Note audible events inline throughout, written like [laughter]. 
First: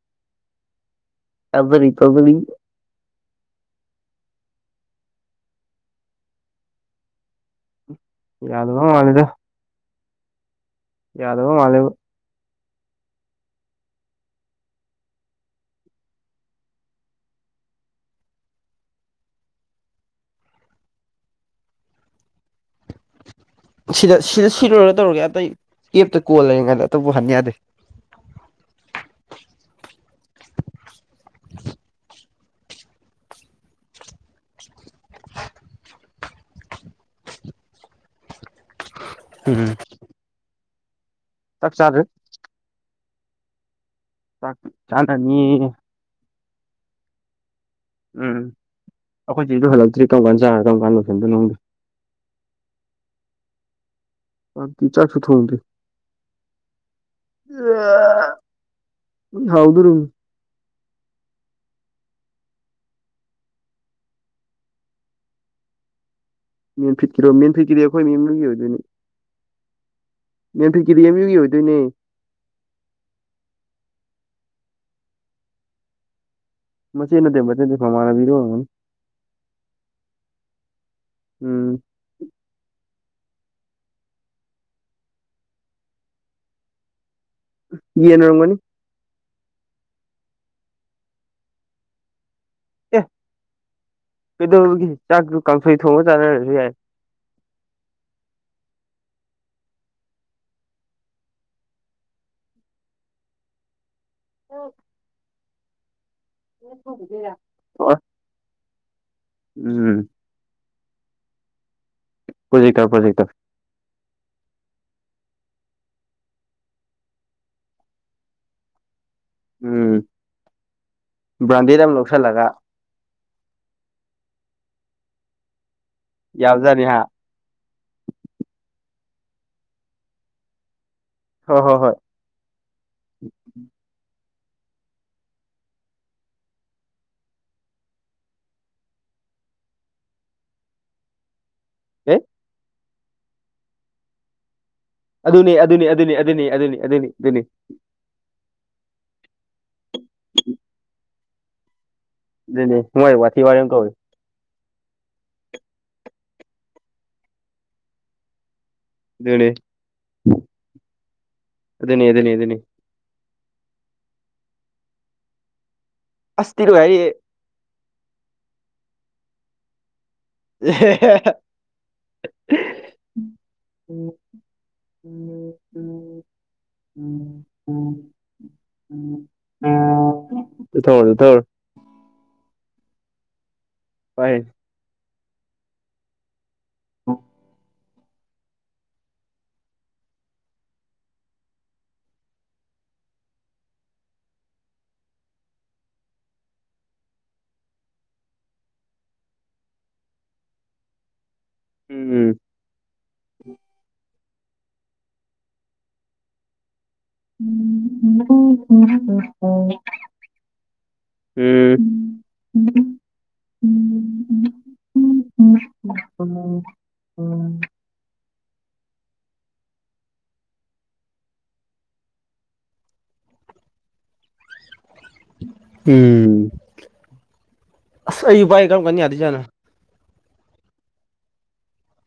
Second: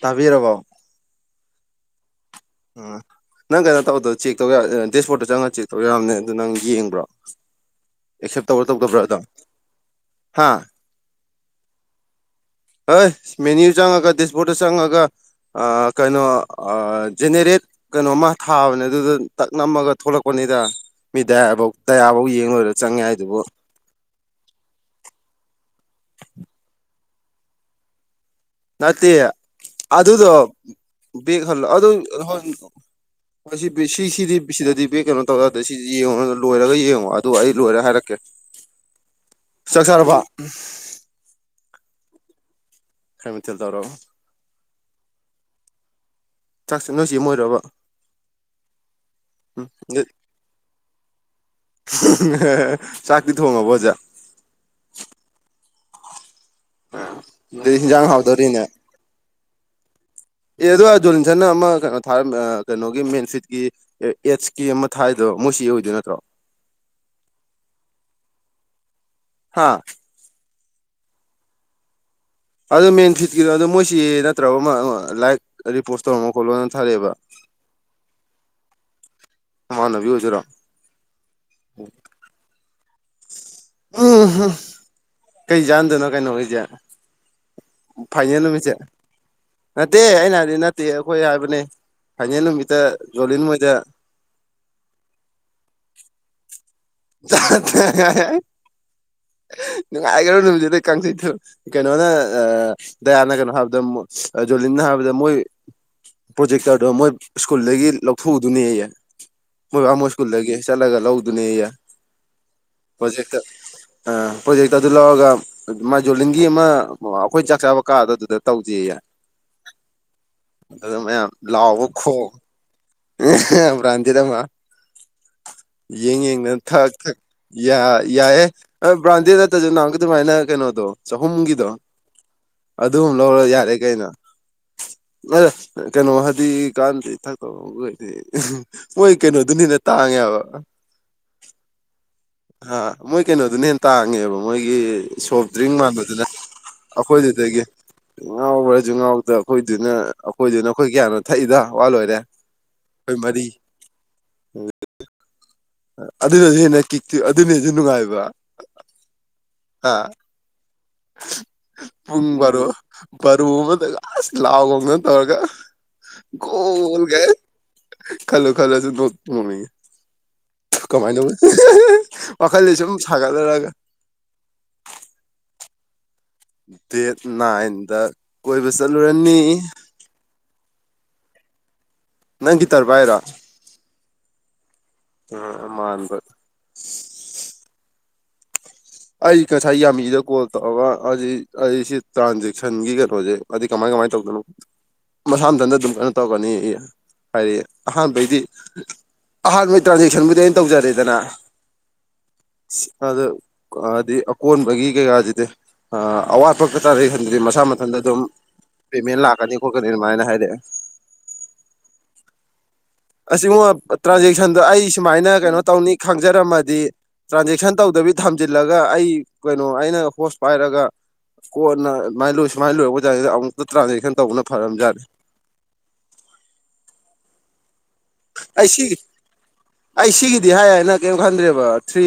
ꯇꯥꯕꯤꯔꯔꯕꯥꯎ ꯇ ꯃꯤ [unintelligible] [inaudible] ꯑ [unintelligible] [inaudible] ꯅꯪ ꯀꯩꯅꯣ ꯇꯧꯧꯕꯗꯣ ꯆꯦꯛ ꯇꯧ ꯗꯦꯁꯕꯣꯔꯗꯠꯇ ꯆꯪꯉꯒ ꯆꯦꯛ ꯇꯧ ꯌꯥꯕꯅꯦ ꯑꯗꯨꯣ ꯅꯪ ꯌꯦꯡꯕ꯭ꯔꯣ ꯑꯦꯛꯁꯦꯞ ꯇꯧꯕ꯭ꯔꯥ ꯌꯥꯗꯕ ꯇꯧꯗꯕ꯭ꯔꯥ ꯑꯗꯣ ꯃꯥꯜꯂꯦꯗ ꯍꯥ ꯌꯥꯗꯕ ꯃꯥꯂꯕ ꯍꯣꯏ ꯃꯦꯅ꯭ꯌꯨ ꯆꯪꯉꯒ ꯗꯤꯁꯕꯣꯔꯠꯇ ꯆꯪꯉꯒ ꯀꯩꯅꯣ ꯖꯦꯅꯦꯔꯦꯠ ꯀꯩꯅꯣꯃ ꯊꯥꯕꯅꯦ ꯑꯗꯨꯗ ꯇꯛ ꯅꯝꯃꯒ ꯊꯣꯛꯂꯛꯄꯅꯤꯗ ꯃꯤ ꯇꯕ ꯇ ꯌꯥꯕ ꯌꯦ ꯁꯤꯗ ꯁꯤꯗ ꯁꯤꯔꯨꯔꯒ ꯇꯧꯔꯒꯦ ꯑꯇꯩ ꯀꯦꯞꯇ ꯀꯣꯜ ꯂꯩꯔꯤꯉꯥꯟꯗ ꯑꯇꯣꯞꯕꯨ ꯍꯟ ꯌꯥꯗꯦ ꯅꯠꯇꯦ ꯑꯗꯨꯗꯣ ꯒꯜꯂꯣ ꯑꯗꯨ ꯁꯤ ꯁꯤ ꯁꯤꯗꯤ ꯁꯤꯗꯗꯤ ꯄ ꯀꯩꯅꯣ ꯇꯧꯔꯗꯗꯤ ꯁꯤ ꯌꯦꯡꯉ ꯂꯣꯏꯔꯒ ꯌꯦꯡꯉꯣ ꯑꯗꯨ ꯑꯩ ꯂꯣꯏꯔꯦ ꯍꯥꯏꯔꯛꯀꯦ ꯍ ꯆꯠ ꯆꯥꯔꯕ ꯆꯔꯦ ꯀꯃꯤꯦꯜ ꯇꯔꯣ ꯆꯥꯟꯗꯅꯤ ꯆꯥꯛꯁꯦ ꯅꯣꯏꯁꯤ ꯑꯣꯏꯔꯕ ꯎꯝ ꯑꯩꯈꯣꯏ ꯁꯤꯁꯨ ꯍꯜꯂꯛꯇ꯭ꯔꯤ ꯀꯔꯝ ꯀꯥꯟ ꯆꯥꯔꯥ ꯀꯔꯝ ꯀꯥꯟ ꯂꯣꯏꯁꯟꯗꯣꯗ ꯆꯥꯛꯇꯤ ꯊꯣꯡꯉꯕ ꯑꯣꯖꯥ ꯑꯥꯗꯤ ꯆꯥꯛꯁꯨ ꯊꯣꯡꯗ ꯑꯗꯨ ꯍꯟꯖꯥꯡ ꯍꯥꯎꯗꯣꯔꯤꯅꯦ ꯍꯥꯎꯗꯔꯝ ꯑꯦ ꯑꯗꯨꯒ ꯖꯣꯂꯤꯟꯁꯟꯅ ꯑꯃ ꯀꯩꯅꯣ ꯊꯥꯔ ꯀꯩꯅꯣꯒꯤ ꯃꯦꯟꯔꯤꯠꯀꯤ ꯑꯦꯠꯁꯀꯤ ꯑꯃ ꯊꯥꯏꯗꯣ ꯃꯣꯏ ꯁꯤ ꯑꯣꯏꯗꯣꯏ ꯅꯠꯇ꯭ꯔꯣ ꯃꯦꯟ ꯐꯤꯠꯀꯤꯔꯣ ꯃꯦꯟ ꯐꯤꯠꯀꯤꯗꯤ ꯑꯩꯈꯣꯏ ꯃꯤ ꯏꯃꯒꯤ ꯑꯣꯏꯗꯣꯏꯅꯤ ꯍꯥꯥ ꯅꯦꯝ ꯐꯤꯀꯤꯗꯤ ꯌꯥꯝꯦꯝ ꯌꯨꯒꯤ ꯑꯣꯏꯗꯣꯏꯅꯦ ꯑꯗꯨ ꯃꯦꯟ ꯐꯤꯠꯀꯤꯗꯣ ꯑꯗꯣ ꯃꯣꯏꯁꯤ ꯅꯠꯇ꯭ꯔꯕ ꯑꯃ ꯂꯥꯏꯛ ꯔꯤꯄꯣꯁ ꯇꯧꯔꯝꯃ ꯃꯆꯦ ꯅꯠꯇ ꯃꯦꯗꯤ ꯐꯃꯔꯕꯤꯔꯣꯑꯣ ꯃꯥꯅꯕꯤ ꯍꯧꯖꯔꯝ ꯎꯝ ꯎꯝ ꯀꯩ ꯌꯥꯥꯟꯗꯣꯏꯅꯣ ꯀꯩꯅꯣ ꯍꯧꯁꯦ ꯌꯦꯟ ꯐꯥꯏꯅꯦꯜ ꯑꯣꯏꯔꯝꯒꯅꯤ ꯅꯨꯃꯤꯠꯁꯦ ꯅꯠꯇꯦ ꯑꯩꯅ ꯍꯥꯏꯗꯤ ꯅꯠꯇꯦ ꯑꯩꯈꯣꯏ ꯍꯥꯏꯕꯅꯦ ꯐꯅꯅꯃꯤꯇ ꯑꯦ ꯖꯣꯂꯅ ꯃꯖꯥ ꯀꯩꯗꯧꯔꯒꯦ ꯆꯥꯛꯇꯨ ꯀꯥꯡꯁꯣꯏ ꯊꯣꯡꯉ ꯆꯥꯅꯔꯁꯨ ꯌꯥꯏ [inaudible] ꯅꯨꯡꯉꯥꯏꯈꯔꯣ ꯅꯨꯃꯤꯠꯠꯇꯨꯗꯩ ꯀꯥꯡꯁꯤꯩꯠꯇ ꯀꯩꯅꯣꯅ ꯗꯌꯥꯅ ꯀꯩꯅꯣ ꯍꯥꯏꯕꯗ ꯑꯗꯨꯣ ꯂꯤꯅ ꯍꯥꯏꯕꯗ ꯃꯣꯏ ꯄ꯭ꯔꯣꯖꯦꯛꯇꯔꯗꯣ ꯃꯣꯏ ꯊꯣꯛꯑꯣꯏ ꯁ꯭ꯀꯨꯜꯗꯒꯤ ꯂꯧꯊꯣꯛꯎꯗꯨꯅꯦ ꯑꯩꯌꯦꯦ ꯃꯣꯏ ꯕꯥ ꯎꯝ ꯃꯣꯏ ꯁ꯭ꯀꯨꯜꯗꯒꯤ ꯆꯠꯂꯒ ꯄ꯭ꯔꯣꯖꯦꯛꯇꯔ ꯄ꯭ꯔꯣꯖꯦꯛꯇꯔ ꯂꯧꯗꯨꯅꯦ꯭ꯔꯦꯛꯇ꯭ꯔꯦꯛꯇ ꯑꯗꯨ ꯂꯧꯔꯒ ꯃꯥꯏꯖꯣꯂꯤꯡꯒꯤ ꯑꯃ ꯑꯩꯈꯣꯏ ꯆꯥꯛ ꯆꯥꯕ ꯀꯥꯗꯣ ꯑꯗꯨꯗ ꯇꯧꯗꯦꯌꯦ ꯎꯝ ꯑꯗꯨ ꯃꯌꯥꯝ ꯕ꯭ꯔꯥꯟꯗꯦꯠ ꯂꯥꯎꯑꯣꯕ ꯑꯃ ꯈꯣ ꯂꯧꯁꯜꯂꯒ ꯭ꯔꯥꯟꯗꯦꯗ ꯑꯃ ꯌꯦꯡ ꯌꯦꯡꯅ ꯌꯥꯕꯖꯥꯠꯅꯤ ꯈꯛ ꯍꯥ ꯌꯥꯏꯌꯦꯦ ꯕ꯭ꯔꯥꯟꯗꯦ ꯅꯠꯇ꯭ꯔꯁꯨ ꯅꯍꯎꯒ ꯑꯗꯨꯃꯥꯏꯅ ꯀꯩꯅꯣꯗꯣ ꯍꯣꯏ ꯆꯍꯨꯝꯒꯤꯗꯣ ꯍꯣꯏ ꯍꯣꯏ ꯑꯗꯨ ꯑꯨꯝ ꯂꯧꯔ ꯌꯥꯔꯦ ꯀꯩꯅꯣ [inaudible] ꯑ ꯀꯩꯅꯣ ꯍꯥꯏꯗꯤ ꯀꯥꯟꯗꯤ ꯏꯊꯛꯇꯗꯤ ꯃꯣꯏ ꯀꯩꯅꯣꯗꯨꯅꯤꯅ ꯇꯥꯡꯉꯦ ꯌꯥ [inaudible] ꯑꯦ ꯑ ꯃꯣꯏ ꯀꯩꯅꯣꯗꯨꯅ ꯍꯦ ꯇꯥꯡꯉꯦꯕ ꯃꯣꯏ ꯁꯣꯐ ꯑꯗꯨꯅꯤ ꯗ꯭ꯔꯤꯡ ꯑꯗꯨꯅꯤ ꯑꯗꯨꯅꯤ ꯃꯥꯟꯕꯗꯨꯅ ꯑꯗꯨꯅꯤ ꯑꯗꯨꯅꯤ ꯑꯗꯨꯅꯤ ꯑꯗꯨꯅꯤ ꯑꯩꯈꯣꯏꯗꯨꯗꯒꯤ ꯉꯥꯎꯕ ꯨ ꯉꯥꯎꯇ ꯑꯩꯈꯣꯏꯗꯨꯅ ꯑꯩꯈꯣꯏꯗꯨꯅ ꯑꯩꯈꯣꯏ ꯀꯌꯥꯅꯣ ꯊꯛꯏꯗ ꯋꯥꯠꯂꯣꯏꯔ ꯂꯩ ꯂꯩ ꯃꯔ ꯃꯥꯊ ꯋꯥꯔ ꯌꯥꯝ ꯀꯧ ꯑꯗꯨꯅꯁꯨ ꯍꯦꯟꯅ ꯀꯤꯛꯇꯤ ꯑꯗꯨꯅꯁꯨ ꯅꯨꯡꯉꯥꯏꯕ ꯦ ꯑ ꯄꯨꯡ ꯕꯥꯔꯨ ꯕꯥꯔꯨ ꯑꯃꯗꯒꯥꯁ ꯂꯥꯎꯒꯧꯅ ꯇꯧꯔꯒ ꯑꯁ ꯊꯤ ꯅꯨꯡꯉꯥꯏꯔꯤꯌꯦ ꯒꯣꯜꯒꯦ ꯈꯂꯣ ꯈꯂꯣꯁꯨ ꯅꯠ ꯃꯅꯤ ꯍ ꯋꯥꯈꯜꯗ ꯁꯨꯝ ꯁꯥꯒꯠꯂꯔꯒ ꯎꯝ ꯎꯝ ꯎꯝ ꯅꯥꯏꯟꯗ ꯀꯣꯏꯕ ꯎꯝ ꯆꯠꯂꯨꯔꯅꯤ ꯊꯧꯔ ꯊꯧ ꯅꯪꯒꯤꯇꯔꯚ ꯍꯥꯏꯔꯣ ꯍꯥꯏ ꯑ ꯃꯗ ꯎꯝ ꯑꯩ ꯉꯁꯥꯏ ꯌꯥꯝꯃꯤꯗ ꯀꯣꯜ ꯇꯧꯔꯒ ꯑꯩꯁꯤ ꯇ꯭ꯔꯥꯟꯖꯦꯛꯁꯟꯒꯤ ꯀꯩꯅꯣꯁꯦ ꯑ ꯀꯃꯥꯏꯧ ꯀꯃꯥꯏ ꯇꯧꯒꯩꯅꯣ ꯃꯁꯥꯝꯊꯟꯗ ꯑꯗꯨꯝ ꯀꯩꯅꯣ ꯇꯧꯒꯅꯤ ꯍꯥꯏꯗꯤ ꯑꯍꯥꯟꯕꯩꯗꯤ ꯑꯍꯥꯟꯕꯩ ꯇ꯭ꯔꯥꯟꯖꯦꯛꯁꯟꯕꯨꯗꯤ ꯑꯩꯅ ꯇꯧꯖꯔꯦꯗꯅ ꯑꯗꯨ ꯍꯥꯏꯗꯤ ꯑꯀꯣꯟꯕꯒꯤ ꯀꯩꯀꯥꯁꯤꯗꯤ ꯑꯋꯥꯠꯄ ꯇꯔꯦ ꯍꯟꯗꯗꯤ ꯎꯝ ꯃꯁꯥ ꯃꯊꯟꯇ ꯑꯗꯨꯝ ꯄꯦꯃꯦꯟ ꯂꯥꯛꯀꯅꯤ ꯈꯣꯠꯀꯅꯤ ꯑꯗꯨꯃꯥꯏꯅ ꯍꯥꯏꯔꯛꯑꯦ ꯎꯝ ꯑꯁꯤꯒꯨꯝꯕ ꯇ꯭ꯔꯥꯟꯖꯦꯛꯁꯟꯗꯣ ꯑꯩ ꯁꯨꯃꯥꯏꯅ ꯀꯩꯅꯣ ꯇꯧꯅꯤ ꯈꯪꯖꯔꯝꯃꯗꯤ ꯇ꯭ꯔꯥꯟꯖꯦꯛꯁꯟ ꯇꯧꯗꯕꯤ ꯊꯝꯖꯤꯜꯂꯒ ꯑꯩ ꯀꯩꯅꯣ ꯑꯩꯅ ꯍꯣꯁ ꯄꯥꯏꯔꯒ ꯀꯣꯟꯅꯥꯏ ꯂꯣꯏ ꯁꯨꯃꯥꯏ ꯂꯣꯏꯔꯄꯖꯥꯅꯤ ꯑꯃꯨꯛꯇ ꯇ꯭ꯔꯥꯟꯖꯦꯛꯁꯟ ꯇꯧꯅꯕ ꯎꯝ ꯁꯍꯤ ꯄꯥꯏ ꯑꯩ ꯀꯝ ꯁꯤꯒꯤ ꯀꯅꯤ ꯌꯥꯗꯤꯖꯅ ꯑꯩ ꯁꯤꯒꯤꯗꯤ ꯍꯥꯏꯌꯦꯅ ꯀꯔꯤꯝ ꯈꯟꯗ꯭ꯔꯦꯕ ꯊ꯭ꯔꯤ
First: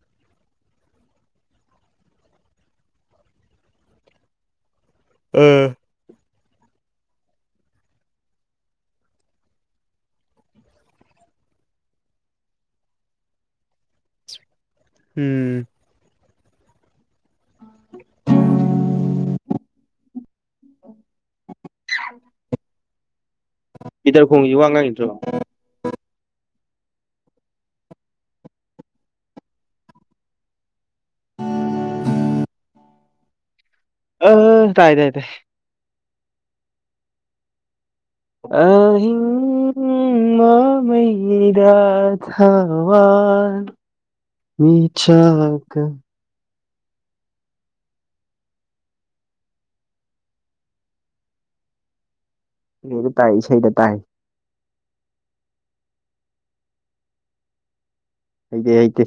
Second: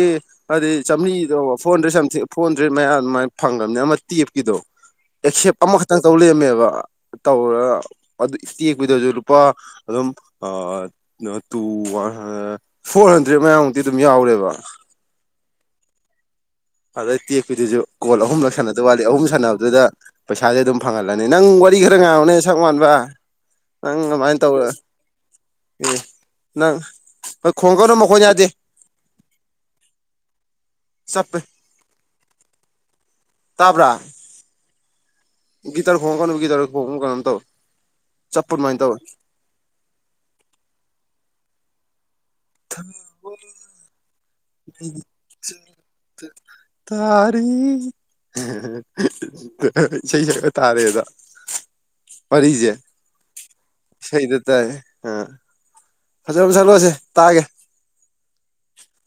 ꯍꯥꯏꯗꯤ ꯆꯥꯝꯔꯤꯗꯣ four hundred something four hundred ꯑꯗꯨꯃꯥꯏꯅ ꯐꯪꯕꯅꯤ ꯑꯃ ꯇꯦꯞꯀꯤꯗꯣ ꯑ ꯑꯦꯛꯁꯦꯞ ꯑꯃꯈꯛꯇꯪ ꯇꯧ ꯂꯩꯔꯝꯃꯦꯕ ꯑ ꯇꯧꯔ ꯑꯗꯨ ꯇꯦꯛꯄꯗꯁꯨ ꯂꯨꯄꯥ ꯑꯗꯨꯝ two one hundred four hundred ꯃꯌꯥꯝꯃꯨꯛꯇꯤ ꯑꯗꯨꯝ ꯌꯥꯎꯔꯦꯕ ꯎꯝ ꯑꯥꯏ ꯇꯦꯛꯄꯤꯗꯨꯁꯨ ꯀꯣꯜ ꯑꯍꯨꯝꯂꯛ ꯁꯥꯟꯅꯗ ꯋꯥꯠꯂꯤ ꯑꯍꯨꯝ ꯁꯥꯟꯅꯕꯗꯨꯗ ꯄꯩꯁꯥꯗꯤ ꯑꯗꯨꯝ ꯐꯪꯍꯜꯂꯅꯤ ꯅꯪ ꯋꯥꯔꯤ ꯈꯔ ꯉꯥꯡꯅꯤ ꯅꯩ ꯁꯛ ꯃꯥꯟꯕ ꯅꯪ ꯄꯤꯇꯔ ꯑꯗꯨꯃꯥꯏꯅ ꯈꯣꯡꯒꯤ ꯋꯥ ꯇꯧꯔ ꯉꯥꯡꯉꯤꯗ꯭ꯔꯣ ꯅꯪ ꯍꯣꯏ ꯈꯣꯡꯒꯧꯅ ꯃꯈꯣꯏ ꯌꯥ ꯌꯥꯁꯦ ꯆꯠ ꯑ ꯇꯥꯏꯥꯏ ꯒꯤꯇꯔ ꯐꯣꯡꯣꯟ ꯀꯥꯟꯝ ꯒꯤꯇꯔ ꯐꯣꯡꯣꯟ ꯀꯝ ꯇꯣ ꯑ ꯍ ꯃꯥ ꯃꯩꯗꯥ ꯊꯋꯥ ꯃꯤꯆ ꯀ ꯇꯥꯔꯤ ꯆꯩꯕ ꯇꯥꯔꯦꯗ ꯄꯔꯤꯖꯦ ꯂꯣꯏꯅ ꯇꯥꯏ ꯏꯁꯩꯗ ꯇꯥꯏ ꯁꯩꯗ ꯇꯥꯏ ꯑ ꯐꯖꯅ ꯐ ꯆꯥꯂꯣꯏꯁꯦ ꯇꯥꯑꯒꯦ ꯑꯩꯦ ꯍ ꯀꯦ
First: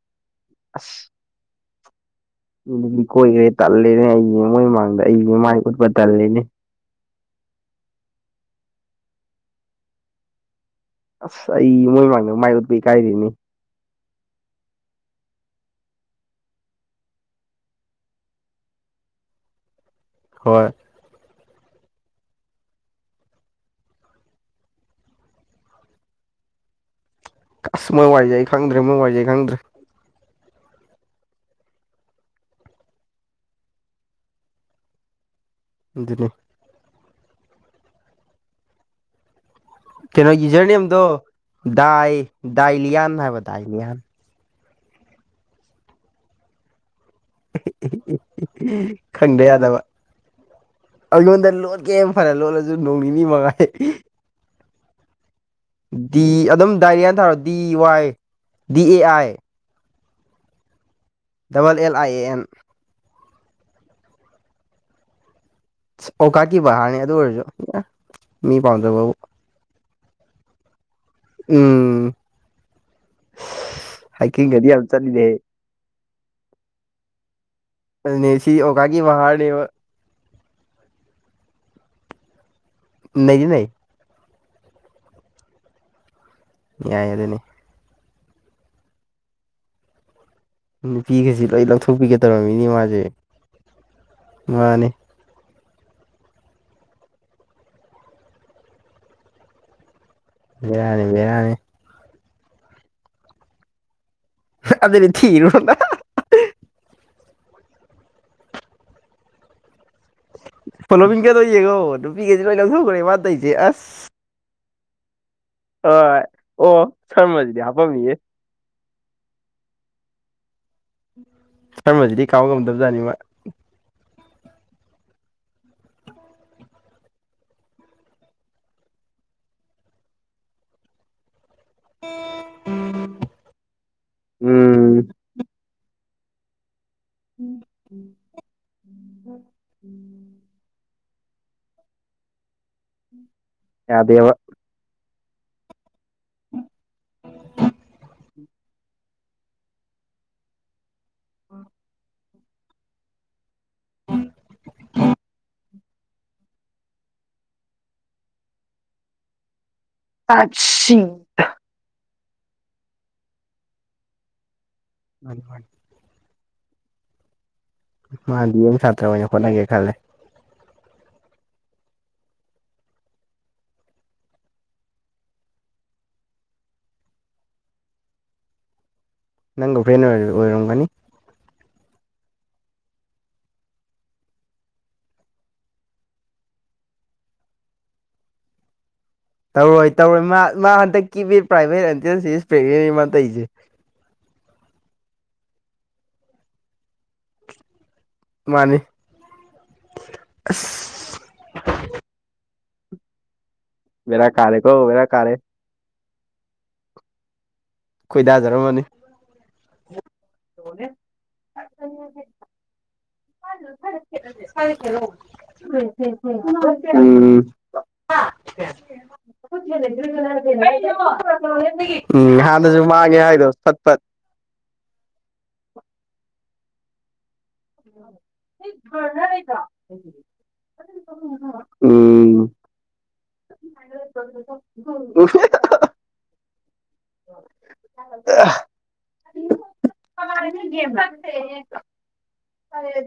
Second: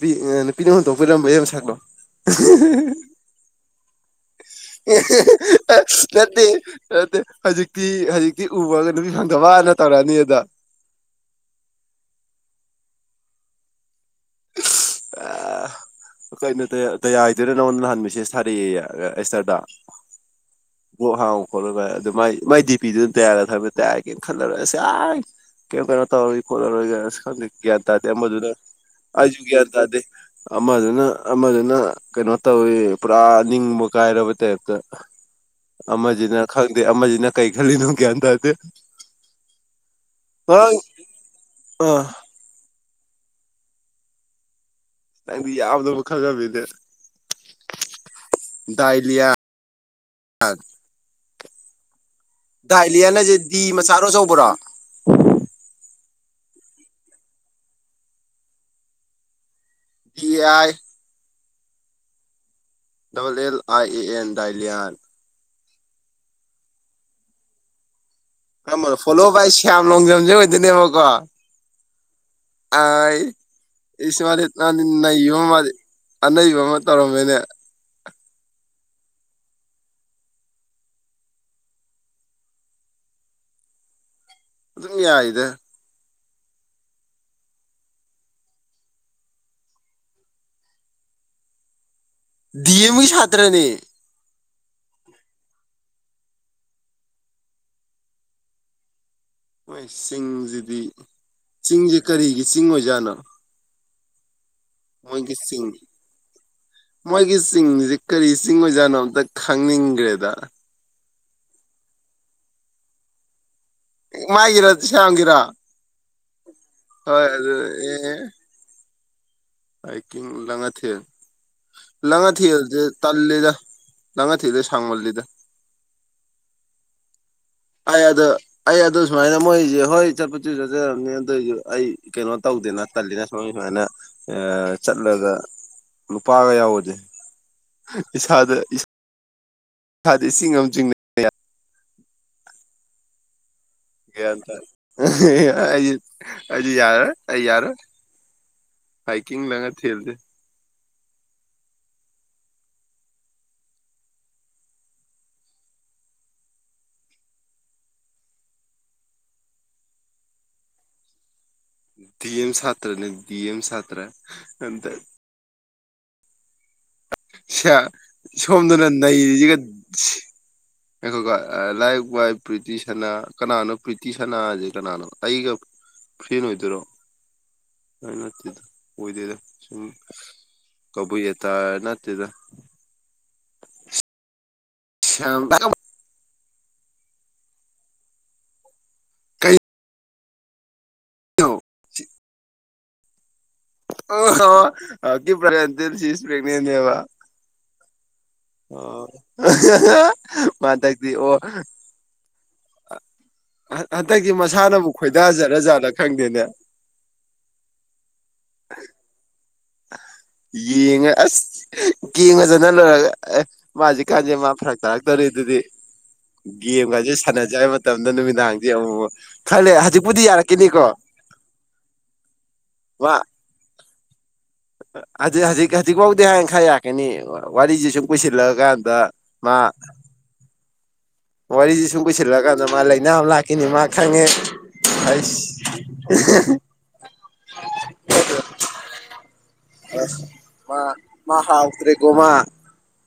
ꯅꯨꯄꯤ ꯅꯨꯄꯤꯅ ꯍꯨꯟꯗꯣꯛꯄꯤꯔꯝꯕ ꯌꯥ ꯑꯩ ꯃꯁꯛꯇꯣ ꯀꯣꯏꯈꯦ ꯇꯜꯂꯦꯅꯦ ꯍꯥꯏꯏ ꯅꯠꯇꯦ ꯅꯠꯇ ꯍꯧꯖꯤꯛꯇꯤ ꯍꯧꯖꯤꯛꯇꯀꯤ ꯎꯕꯒ ꯅꯨꯄꯤ ꯍꯪꯊ ꯋꯥꯅ ꯇꯧꯔꯛꯑꯅꯤꯗ ꯑꯁ ꯑꯩ ꯃꯣꯏꯃꯥꯡꯗ ꯃꯥꯏ ꯎꯠꯄ ꯀꯥꯏꯔ‌ꯦꯅ‌ꯦ [inaudible] ꯀꯩꯅꯣ ꯇꯌꯥ ꯇꯌꯥꯏꯗꯨꯅ ꯅꯉꯣꯟꯗ ꯅꯍꯥꯟꯃꯤꯁꯦ ꯊꯥꯔꯛꯑꯌ‌ꯦ ꯑꯦꯁꯇꯔꯗ ꯍꯣꯏ ꯕꯂꫭꯛ ꯍꯥꯡꯉꫭ ꯈꯣꯠꯂꯒ ꯑꯗꯨ ꯃꯥꯏ ꯃꯥꯏ ꯗꯤꯄꯤꯗꯨꯅ ꯇꯌꯥꯔ ꯊꯕ ꯇꯥꯏꯔꯒꯦꯅ ꯈꯜꯂꯔ ꯑꯁ [unintelligible] ꯀꯩꯝ ꯀꯩꯅꯣ ꯇꯧꯔꯣꯏ ꯈꯣꯠꯂꯔꯣꯏ ꯈꯪꯗ ꯒ꯭ꯌꯥꯟ ꯑꯁ ꯇꯥꯗꯦ ꯃꯣꯏ ꯋꯥꯔꯤꯁꯦ ꯑꯩ ꯑꯃꯗꯨꯅ ꯈꯪꯗ꯭ꯔꯦ ꯃꯣꯏ ꯋꯥꯔꯤꯁꯦ ꯑꯩ ꯑꯩꯁꯨ ꯈꯪꯗ꯭ꯔꯦ ꯒ꯭ꯌꯥꯟ ꯇꯥꯗꯦ ꯑꯃꯗꯨꯅ ꯑꯃꯗꯨꯅ ꯀꯩꯅꯣ ꯇꯧꯋꯤ ꯄꯨꯔꯥ ꯅꯤꯡꯕ ꯀꯥꯏꯔꯕ ꯇꯥꯏꯞꯇ ꯑꯗꯨꯅꯤ ꯑꯃꯖꯤꯅ ꯈꯪꯗꯦ ꯑꯃꯁꯤꯅ ꯀꯔꯤ ꯈꯜꯂꯤꯅꯣ ꯒ꯭ꯌꯥꯟ ꯇꯥꯗꯦ ꯀꯩꯅꯣ ꯅꯪ ꯌꯨꯖꯔꯅꯦꯝꯗꯣ ꯑ ꯗꯥꯏ ꯗꯥꯏꯂꯤꯌꯥꯟ ꯍꯥꯏꯕ ꯗꯥꯏꯂꯤꯌꯥꯟ ꯅꯪꯗꯤ ꯌꯥꯝꯅꯕꯨ ꯈꯪꯎꯝꯃꯤꯅ‌ꯦ ꯈꯪꯗ ꯌꯥꯗꯕ ꯑꯩꯉꯣꯟꯗ ꯂꯣꯟꯀꯦ ꯐꯅꯥ ꯂꯣꯜꯂꯁꯨ ꯅꯣꯡ ꯗꯥꯏꯂꯤꯌꯥꯟ ꯅꯤꯅꯤ ꯍꯥꯏꯁꯦ ꯃꯉꯥꯏ ꯗꯤ ꯃꯆꯥꯔꯣ ꯑꯆꯧꯕꯔꯣ ꯗꯤ ꯑꯗꯨꯝ ꯗꯥꯏꯔꯤꯌꯥꯅ D Y D A I D A I double L I A N double L I A N ꯗꯥꯏꯂꯤꯌꯥꯟ ꯑꯣ ꯀꯥꯀꯤ ꯕꯍꯥꯔꯅꯤ ꯑꯗꯨ ꯑꯣꯏꯔꯁꯨ ꯃꯤ ꯄꯥꯝꯖꯕꯕꯨ ꯐꯣꯂꯣ ꯕꯥꯏ ꯁꯤ ꯌꯥꯝꯝ ꯂꫭꯡꯖꯝꯖ‌ꯦ ꯑꫭꯏꯗꫭꯏꯅ‌ꯦꯕ ꯎꯝ ꯑꯥꯏ ꯏꯤꯁ ꯃꯥꯗꯤ ꯍꯥꯏꯀꯤꯡꯒꯗꯤ ꯃꯥꯗꯤ ꯌꯥꯝ ꯆꯠꯂꯤꯅꯦꯍꯦ ꯅꯩꯕꫭ ꯃꯥꯗꯤ ꯑꯅꯩꯕ ꯑꯃ ꯇꯧꯔꯝꯃꯦꯅꯦ ꯑꯗꯨꯅ‌ꯦ ꯁꯤ ꯑꯣꯀꯒꯤ ꯕꯥ ꯍꯥꯅꯦꯕ ꯅꯩꯗꯤ ꯅꯩ ꯑꯗꯨꯝ ꯌꯥ ꯏꯗ ꯌꯥꯏ ꯑꯗꯨꯅꯤ ꯅꯨꯄꯤꯒꯁꯤ ꯂꯣꯏ ꯂꯧꯊꯣꯛꯄꯤꯒꯊꯧꯔꯃꯤꯅꯤ ꯗꯤ ꯃꯥꯁꯦ ꯑꯦꯝꯒꯤ ꯁꯥꯇ꯭ꯔꯅꯦ ꯃꯥꯅꯦ ꯃꫭꯏ ꯆꯤꯡꯁꯤꯗꯤ ꯕꯦꯔꯥꯅꯤ ꯕꯦꯔꯥꯅꯤ ꯆꯤꯡꯖꯤ ꯀꯔꯤꯒꯤ ꯆꯤꯡ ꯑꯣꯏꯖꯥꯠꯅꯣ ꯑꯗꯨꯗꯤ ꯃꯣꯏꯒꯤ ꯆꯤꯡ ꯊꯤꯔꫭꯗꯅ ꯃꯣꯏꯒꯤ ꯆꯤꯡꯅꯤꯖꯤ ꯀꯔꯤ ꯆꯤꯡ ꯑꯣꯏꯖꯥꯠꯅꯣ ꯑꯝꯇ ꯈꯪꯅꯤꯡꯈ꯭ꯔꯦꯗ ꯅꫭꯕꯤꯟ ꯀꯥꯗꫭ ꯌ‌ꯦꯡꯑꫭ ꯅꯨꯄꯤ ꯀꯩꯁ ꯂꯣꯏ ꯂꯧꯊꯣꯛꯈ꯭ꯔꯦ ꯃꯅꯥ ꯇꯩꯁꯦ ꯑꯁ ꯃꯥꯥꯏꯒꯤꯔ ꯁ꯭ꯃꯒꯤꯔꯥ ꯑ ꯑꯣ ꯁꯔꯃꯁꯤꯗꯤ ꯍꯥꯄꯝꯃꯤꯌꯦ ꯍꯥꯀꯤꯡ ꯂꯉꯥ ꯊꯦꯜ ꯁꯔꯃꯁꯤꯗꯤ ꯂꯉꯥ ꯀꯥꯎ ꯊꯦꯜꯁꯦ ꯉꯝꯗꯕꯖꯥꯠꯅꯤ ꯃꯥ ꯇꯜꯂꯦꯗ ꯂꯪꯉꯥ ꯊ‌ꯦꯜꯖ‌ꯦ ꯁꯥꯡꯃꯜꯂꯤꯗ ꯑꯩ ꯑꯗꯨ ꯑꯩ ꯑꯗꯨ ꯁꯨꯃꯥꯏꯅ ꯃꯣꯏꯁꯦ ꯍꯣꯏ ꯆꯠꯄꯁꯨꯁꯨ ꯆꯠꯆꯔꯝꯅꯤ ꯑꯗꯨꯏꯁꯨ ꯑꯩ ꯀꯩꯅꯣ ꯇꯧꯗꯦꯅ ꯇꯜꯂꯤꯅ ꯁꫭꯝꯒꯤ ꯁꯨꯃꯥꯏꯅ ꯎꯝ ꯆꯠꯂꯒ ꯅꯨꯄꯥꯒ ꯌꯥꯎꯕꯗꯤ ꯏꯁꯥꯗ ꯏꯁꯥꯗ ꯏꯁꯤꯡ ꯑꯃ ꯆꯤꯡꯅꯩ ꯀ [unintelligible] ꯌꯥꯗꯦꯕ ꯑ ꯌꯥꯔ‌ꯦ ꯑꯩ ꯌꯥꯔ‌ꯦ ꯍꯥꯏꯀꯤꯡ ꯂꯉꯥ ꯊ‌ꯦꯜꯖ‌ꯦ ꯑ [unintelligible] ꯎꯝ [unintelligible] ꯇꯠꯁꯤ [unintelligible] ꯗꯤꯑꯦꯝ ꯁꯥꯇ꯭ꯔꯅꯦ ꯗꯤꯑꯦꯝ ꯁꯥꯇ꯭ꯔ ꯑ ꯑꯗꯨꯅꯤ ꯃꯥ [unintelligible] ꯁꯌꯥ ꯃꯥꯗꯤ ꯑꯦꯝ ꯁꯣꯝꯗꯅ ꯁꯥꯇ꯭ꯔ ꯑꯣꯏꯅ ꯅꯔꯤꯁꯤꯒ ꯍꯣꯠꯅꯒꯦ ꯈꯜꯂꯦ ꯉꯥꯏꯈꯣꯀꫭ ꯂꯥꯏꯛ ꯕꯥꯏ‌ ꯄ꯭ꯔꯤꯇꯤ ꯁꯅꯥ ꯀꯅꯥꯅꯣ ꯄ꯭ꯔꯤꯇꯤ ꯁꯅꯥꯁꯦ ꯀꯅꯥꯅꯣ ꯑꯩꯒ ꯐ꯭ꯔ‌ꯦꯟ ꯑꫭꯏꯗꫭꯏꯔꯣ ꯍꯩ ꯅꯠꯇ‌ꯦ ꯑꯣꯏꯗꯣꯏꯗ ꯅꯪꯒ ꯁꯨꯝ ꯐ꯭ꯔꯦꯟ ꯑꯣꯏꯔꯝꯒꯅꯤ ꯀꯕꯨꯏ ꯌꯦꯇꯥꯔ ꯅꯠꯇꯦꯗ [inaudible] ꯝ ꯊ ꯇꯧꯔꯣꯏ ꯇꯧꯔꯣꯏ ꯃꯥ ꯃꯥ ꯍꯟꯗꯛꯀꯤꯤꯦꯠ ꯄ꯭ꯔꯥꯏꯚꯦꯠꯇ ꯄ꯭ꯔꯦꯃ ꯇꯩꯁꯦ ꯑꯣ ꯍ ꯍꯧ ꯄ ꯁꯤꯁꯄꯦꯒꯅꯦ ꯅꯦꯕ ꯃꯥꯅꯤ ꯑꯣ ꯃꯥꯇ ꯑꯁ ꯑꯣ ꯕꯦꯔꯥ ꯍꯟꯗꯛꯇꯤ ꯀꯥꯔꯦꯀꯣ ꯃꯁꯥꯅꯕꯨꯛ ꯕꯦꯔꯥ ꯀꯥꯔꯦ ꯈꯣꯏꯗꯥꯖꯔꯖꯥꯠꯅ ꯈꯪꯗꯦꯅꯦ ꯈꯣꯏꯗꯥꯖꯔꯝꯃꯅꯤ ꯌꯦꯡꯉ ꯑꯁ ꯌꯦꯡꯉꯖꯅ ꯂꯣꯏꯔꯒ ꯑꯦ ꯃꯥꯁꯦ ꯀꯥꯟꯁꯦ ꯃꯥ ꯐꯔꯛ ꯇꯥꯔꯛꯇꯣꯔꯤꯅꯤ ꯑꯗꯨꯗꯤ ꯒꯦꯝꯒꯁꯦ ꯎꯝ ꯁꯥꯟꯅꯖꯩ ꯍꯥꯏ ꯃꯇꯝꯗ ꯅꯨꯃꯤꯗꯥꯡꯗꯤ ꯑꯃꯨꯛ ꯈꯜꯂꯦ ꯍꯧꯖꯤꯛꯄꯨꯗꯤ ꯌꯥꯔꯛꯈꯤꯅꯤꯀꯣ ꯎꯝ ꯍꯥꯟꯅꯁꯨ ꯃꯥꯡꯉꯦ ꯍꯥꯏꯗꯣ ꯐꯠ ꯐꯠ ꯍꯧ ꯍꯧꯖꯤꯛ ꯍꯧꯖꯤꯛ ꯐꯥꯎꯗꯤ ꯍꯥꯏꯡꯈꯥꯏ ꯌꯥꯛꯀꯅꯤ ꯋꯥꯔꯤꯁꯦ ꯁꯨꯝ ꯄꯨꯁꯤꯜꯂꯛꯑꯀꯥꯟꯗ ꯃꯥ ꯋꯥꯔꯤꯁꯤ ꯁꯨꯝ ꯎꯝ ꯄꯨꯁꯤꯜꯂꯛꯑꯀꯥꯟꯗ ꯃꯥ ꯂꯥꯏꯅꯥ ꯑꯃ ꯂꯥꯛꯈꯤꯅꯤ ꯃꯥ ꯈꯪꯉꯦ ꯑꯩꯁ [unintelligible] [unintelligible] ꯦ ꯑꯁ ꯃꯥ ꯌꯦꯦ ꯐꯦ ꯃꯥ ꯍꯥꯎꯇ꯭ꯔꯦꯀꯣ ꯃꯥ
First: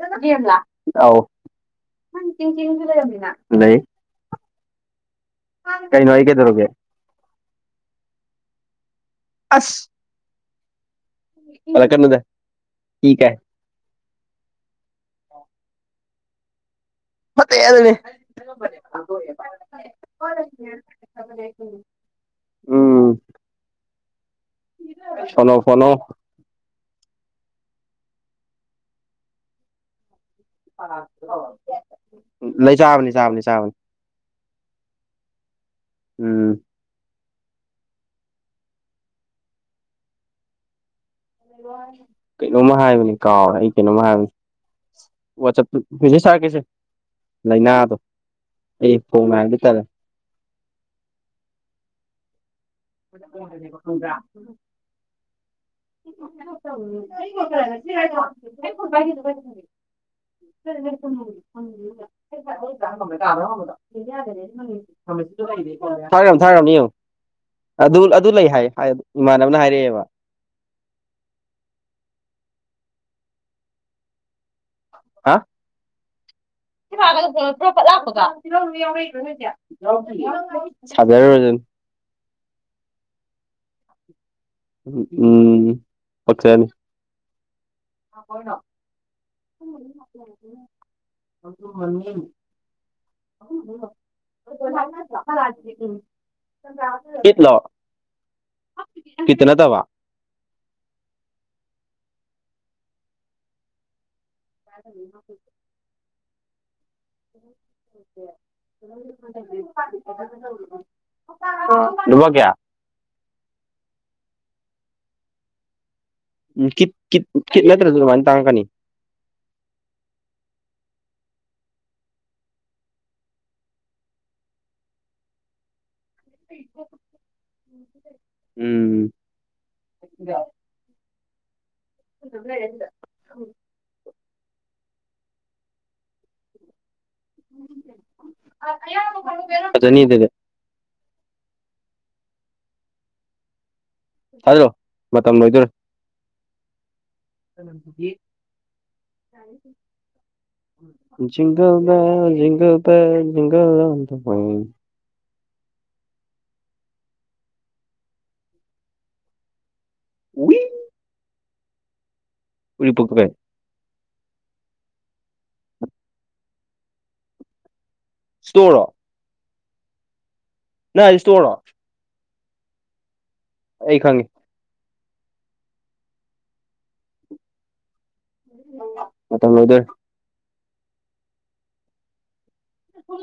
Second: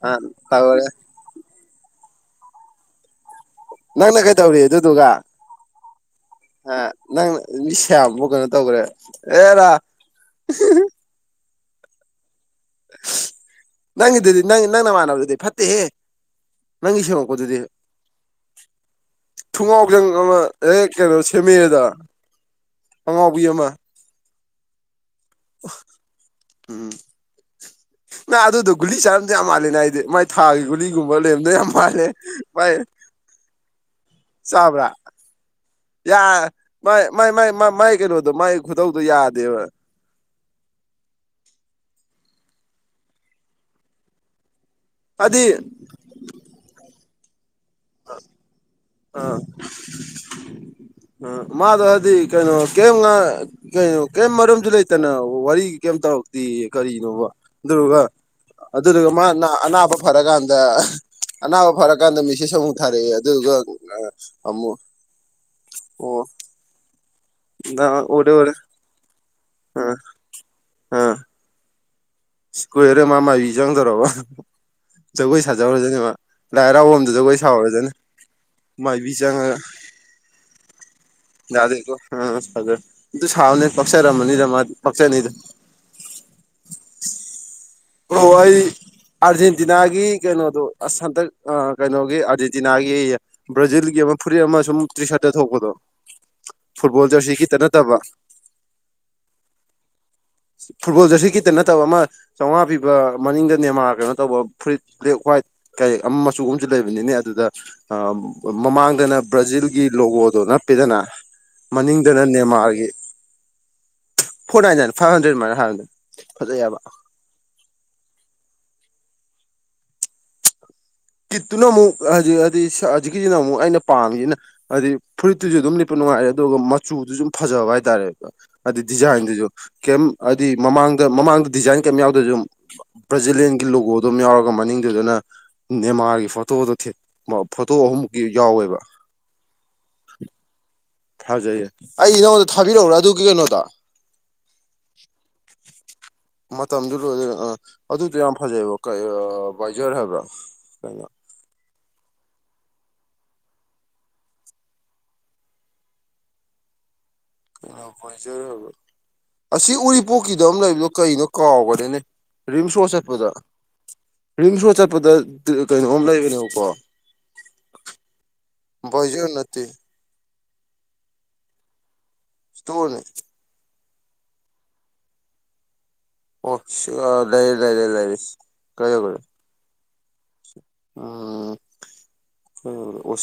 ꯑ ꯦꯝ ꯅꯪ ꯇꯧꯔꯦ ꯆ ꯂꯃꯤꯅ ꯅꯪꯅ ꯀꯩꯗꯧꯔꯤ ꯑꯗꯨꯗꯨꯒ ꯀꯩ ꯅꯣꯏꯒꯦꯗꯔꯒꯦ ꯃꯤꯁ ꯌꯥꯝꯕꯨꯛ ꯀꯩꯅꯣ ꯇꯧꯈ꯭ꯔꯦ ꯑꯦꯔꯥ ꯐꯂ ꯀꯗꯀꯦ ꯅꯪꯒꯤꯗꯨꯗꯤ ꯅꯪ ꯅꯪꯅ ꯃꯥꯟꯅꯕꯗꯨꯗꯤ ꯐꯠꯇꯦꯍꯦ ꯅꯪꯒꯤ ꯁꯦꯝꯃꯛꯄꯗꯨꯗꯤ ꯐꯠꯇꯦ ꯑꯗꯨꯅꯤ ꯊꯨꯡꯒꯥꯎꯖꯪ ꯑꯃ ꯍꯦꯛ ꯀꯩꯅꯣ ꯁꯦꯝꯃꯤꯔꯦꯗ ꯎꯝ ꯑꯉꯥꯎꯕꯤ ꯑꯃ ꯁꯣꯅꯣ ꯐꯣꯅꯣ ꯎꯝ ꯅ ꯑꯗꯨꯗꯨ ꯒꯂꯤ ꯆꯔꯝꯗꯤ ꯌꯥꯝ ꯃꯥꯂꯅ ꯃꯥꯏ ꯊꯥꯒꯤ ꯒꯨꯂꯤꯒꯨꯝꯕ ꯂꯩꯔꯦꯝꯗ ꯌꯥꯝ ꯃꯥꯜꯂꯦ ꯃꯥꯥꯏ ꯂꯩ ꯆꯥꯕꯅꯤ ꯆꯥꯕꯅꯤ ꯆꯥꯕꯅꯤ ꯆꯕ꯭ꯔꯥ ꯌꯥ ꯎꯝ ꯃ ꯃꯥꯏ ꯃꯥꯏ ꯃꯥꯏ ꯀꯩꯅꯣꯗꯣ ꯃꯥꯏ ꯈꯨꯗꯧꯗꯣ ꯌꯥꯗꯦꯕ ꯀꯩꯅꯣꯝꯃ ꯍꯥꯏꯕꯅꯦ ꯀꯥꯎꯔꯦ ꯑꯩ ꯀꯩꯅꯣꯝꯃ ꯍꯥꯏꯕꯅꯦ ꯍꯥꯏꯗꯤ ꯋꯥꯆꯞ ꯄꯖꯤꯦ ꯁꯥꯔ ꯀꯩꯁꯦ ꯂꯥꯏꯅꯥꯗꯣ ꯑꯥ ꯐꯣꯡꯅ ꯍꯥꯏꯕꯗꯤ ꯇꯜꯂꯦ ꯑ ꯃꯥꯗ ꯍꯥꯏꯗꯤ ꯀꯩꯅꯣ ꯀꯩꯝ ꯀꯩꯅꯣ ꯀꯔꯤꯝ ꯃꯔꯝꯁꯨ ꯂꯩꯇꯅ ꯋꯥꯔꯤ ꯀꯩꯝ ꯇꯧꯔꯛꯇꯦ ꯀꯔꯤꯅꯣꯕ ꯑꯗꯨꯗꯨꯒ ꯃꯥ ꯑꯅꯥꯕ ꯐꯔꯀꯥꯟꯗ ꯑꯅꯥꯕ ꯐꯔꯀꯥꯟꯗ ꯃꯤꯁꯦ ꯁꯨ ꯇꯥꯔꯦ ꯑꯗꯨ ꯑꯣ ꯊꯈꯝ ꯊꯥꯈ꯭ꯔꯝꯅꯦ ꯅ ꯑꯗꯨ ꯑꯗꯨ ꯑꯣꯔꯦ ꯂꯩ ꯑꯣꯔꯦ ꯍꯥꯏ ꯏꯃꯥꯟꯅꯕꯅ ꯑ ꯍꯥꯏꯔꯛꯑꯦꯕ ꯁꯀꯣꯏꯔꯦ ꯃꯥ ꯃꯥꯕꯤ ꯆꯪꯗꯧꯔꯕ ꯖꯒꯣꯏ ꯁꯥꯖꯧꯔꯖꯅꯦꯕ ꯄ꯭ꯔꯣꯄꯣꯒ ꯃꯥꯏꯕꯤ ꯆꯪꯉꯒ ꯌꯥꯗꯦꯀꯣ ꯐꯦ ꯁꯥꯎꯅ ꯀꯥꯛꯁꯥ ꯔꯃꯅꯤ ꯔ ꯐꯁꯅꯤꯗ ꯎꯝ ꯄꯛꯆꯅꯤ ꯍ ꯑꯥꯔꯖꯦꯟꯇꯤꯅꯥꯒꯤ ꯀꯩꯅꯣꯗꯣ ꯁꯟꯇꯛ ꯀꯩꯅꯣꯒꯤ ꯑꯥꯔꯖꯦꯟꯇꯤꯅꯥꯒꯤ ꯕ꯭ꯔꯥꯖꯤꯜꯒꯤ ꯐꯨꯔꯤꯠ ꯑꯃ ꯁꯨꯝ ꯇ꯭ꯔꯤ ꯁꯥꯔꯠꯇ ꯊꯣꯛꯄꯗꯣ ꯐꯨꯠꯕꯣꯜ ꯖꯔꯁꯤ ꯈꯤꯇ ꯅꯠꯇꯕ ꯀꯇꯅ ꯊꯋꯥ ꯐꯨꯠꯕꯣꯜꯗꯁꯤ ꯀꯈꯤꯇ ꯅ ꯇꯕ ꯑꯃ ꯆꯥꯝꯃꯉꯥ ꯄꯤꯕ ꯃꯅꯤꯡꯗ ꯅꯦꯃꯥ ꯀꯩꯅꯣ ꯇꯧꯕ ꯐꯨꯔꯤꯠ ꯕ꯭ꯂꯦꯛ ꯋꯥ꯭ꯋꯥꯏꯠ ꯀꯩꯔꯦꯛ ꯑꯃ ꯃꯆꯨꯒꯨꯝ ꯂꯩꯕꯅꯤꯅꯦ ꯑꯗꯨꯗ ꯃꯃꯥꯡꯗꯅ ꯕ꯭ꯔꯥꯖꯤꯜꯒꯤ ꯂꯣꯒꯣꯗꯣ ꯅꯞꯄꯤꯦꯗꯅ ꯃꯅꯤꯡꯗꯅ ꯂꯨꯄꯥ ꯀꯌꯥ ꯅꯦꯃꯥꯔꯒꯤ [inaudible] ꯐꯣꯔꯟ ꯐꯥꯏꯚ ꯍꯥꯟ꯭ꯔꯦ ꯃ ꯍꯟꯦ ꯎ ꯀ ꯀ ꯀꯠꯂ ꯇ꯭ꯔꯦ ꯑꯗꯨ ꯇꯥꯡꯀꯅꯤ ꯀꯤꯠꯇꯨꯅ ꯑꯃꯨꯛ ꯍꯧꯖꯤꯛ ꯍꯥꯏꯗꯤ ꯍꯧꯖꯤꯛꯀꯤꯁꯤꯅ ꯑꯃꯨꯛ ꯑꯩꯅ ꯄꯥꯝꯃꯤꯁꯤꯅ ꯍꯥꯏꯗꯤ ꯐꯨꯔꯤꯠꯇꯨꯁꯨ ꯑꯗꯨꯝ ꯅꯨꯡꯉꯥꯏꯔꯦ ꯑꯗꯨꯒ ꯃꯆꯨꯗꯨ ꯁꯨꯝ ꯐꯖꯕ ꯍꯥꯏꯇꯥꯔꯦꯕ ꯍꯥꯏꯗꯤ ꯎꯝ ꯗꯤꯖꯥꯏꯟꯗꯨꯁꯨ ꯀꯩꯝ ꯍꯥꯏꯗꯤ ꯃꯃꯥꯡ ꯃꯃꯥꯡꯗ ꯗꯤꯖꯥꯏꯟ ꯀꯩꯝ ꯌꯥꯎꯗꯣꯏꯁꯨ ꯕ꯭ꯔꯥꯖꯤꯂꯤꯂꯤꯌꯥꯦꯟꯒꯤ ꯂꯣꯒꯣꯗꯨꯝ ꯌꯥꯎꯔꯒ ꯃꯅꯤꯡꯗꯣꯏꯗꯅ ꯅꯦ ꯃꯥꯥꯒꯤ ꯐꯣꯇꯣꯣ ꯊꯦꯠ ꯐꯣꯇꯣ ꯑꯍꯨꯝꯃꯨꯛꯀꯤ ꯌꯥꯎꯋꯦꯕ ꯐꯖꯅꯤ ꯑꯗꯨꯗꯤ ꯊꯥꯖꯩꯌꯦꯦ ꯑꯩ ꯅꯪꯉꯣꯟꯗ ꯊꯥꯕꯤꯔꯛꯎꯔꯥ ꯑꯗꯨꯒꯤ ꯀꯩꯅꯣꯗ ꯊꯥꯖꯤꯜꯂꯣ ꯃꯇꯝ ꯂꯣꯏꯗꯣꯔꯦ ꯃꯇꯝꯗꯨ ꯑꯗꯨ ꯑ ꯑꯗꯨꯗꯣ ꯌꯥꯝ ꯐꯖꯩ ꯕ ꯀꯩ ꯚꯥꯏꯖꯔ ꯍꯥꯏꯕ꯭ꯔꯥ ꯀꯩꯅꯣ [unintelligible] ꯀꯩꯅꯣ ꯚꯥꯏꯖꯔ ꯍꯥꯏꯕꯨ ꯑꯁꯤ ꯎꯔꯤꯄꯣꯛꯀꯤꯗ ꯎꯏ ꯑꯃ ꯂꯩꯕꯗꯣ ꯀꯩꯅꯣ ꯀꯥꯎꯒ꯭ꯔꯥꯅꯦ ꯔꯤꯝꯁ ꯔꯣꯠ ꯎꯔꯤꯄꯣꯛꯇꯣ ꯆꯠꯄꯗ ꯀꯩꯅꯣ ꯔꯤꯝ ꯔꯣꯠ ꯆꯠꯄꯗ ꯀꯩꯅꯣꯝ ꯂꯩꯕꯅꯦꯕꯀꯣ ꯏꯁꯇꯣꯔꯔꯣ ꯚꯥꯏꯖꯔ ꯅꯠꯇꯦ ꯅꯪ ꯍꯥꯏꯁꯦ ꯁ꯭ꯇꯣꯔꯣ ꯁ꯭ꯇꯣꯔꯅꯦ ꯑꯩ ꯈꯪꯉꯦ ꯑꯣꯁ ꯑ ꯂꯩꯔꯦ ꯂꯩꯔꯦ ꯂꯩꯔꯦ ꯀꯩ ꯃꯇꯝ ꯂꯣꯏꯗꯣꯔꯦ ꯎꯝ ꯍ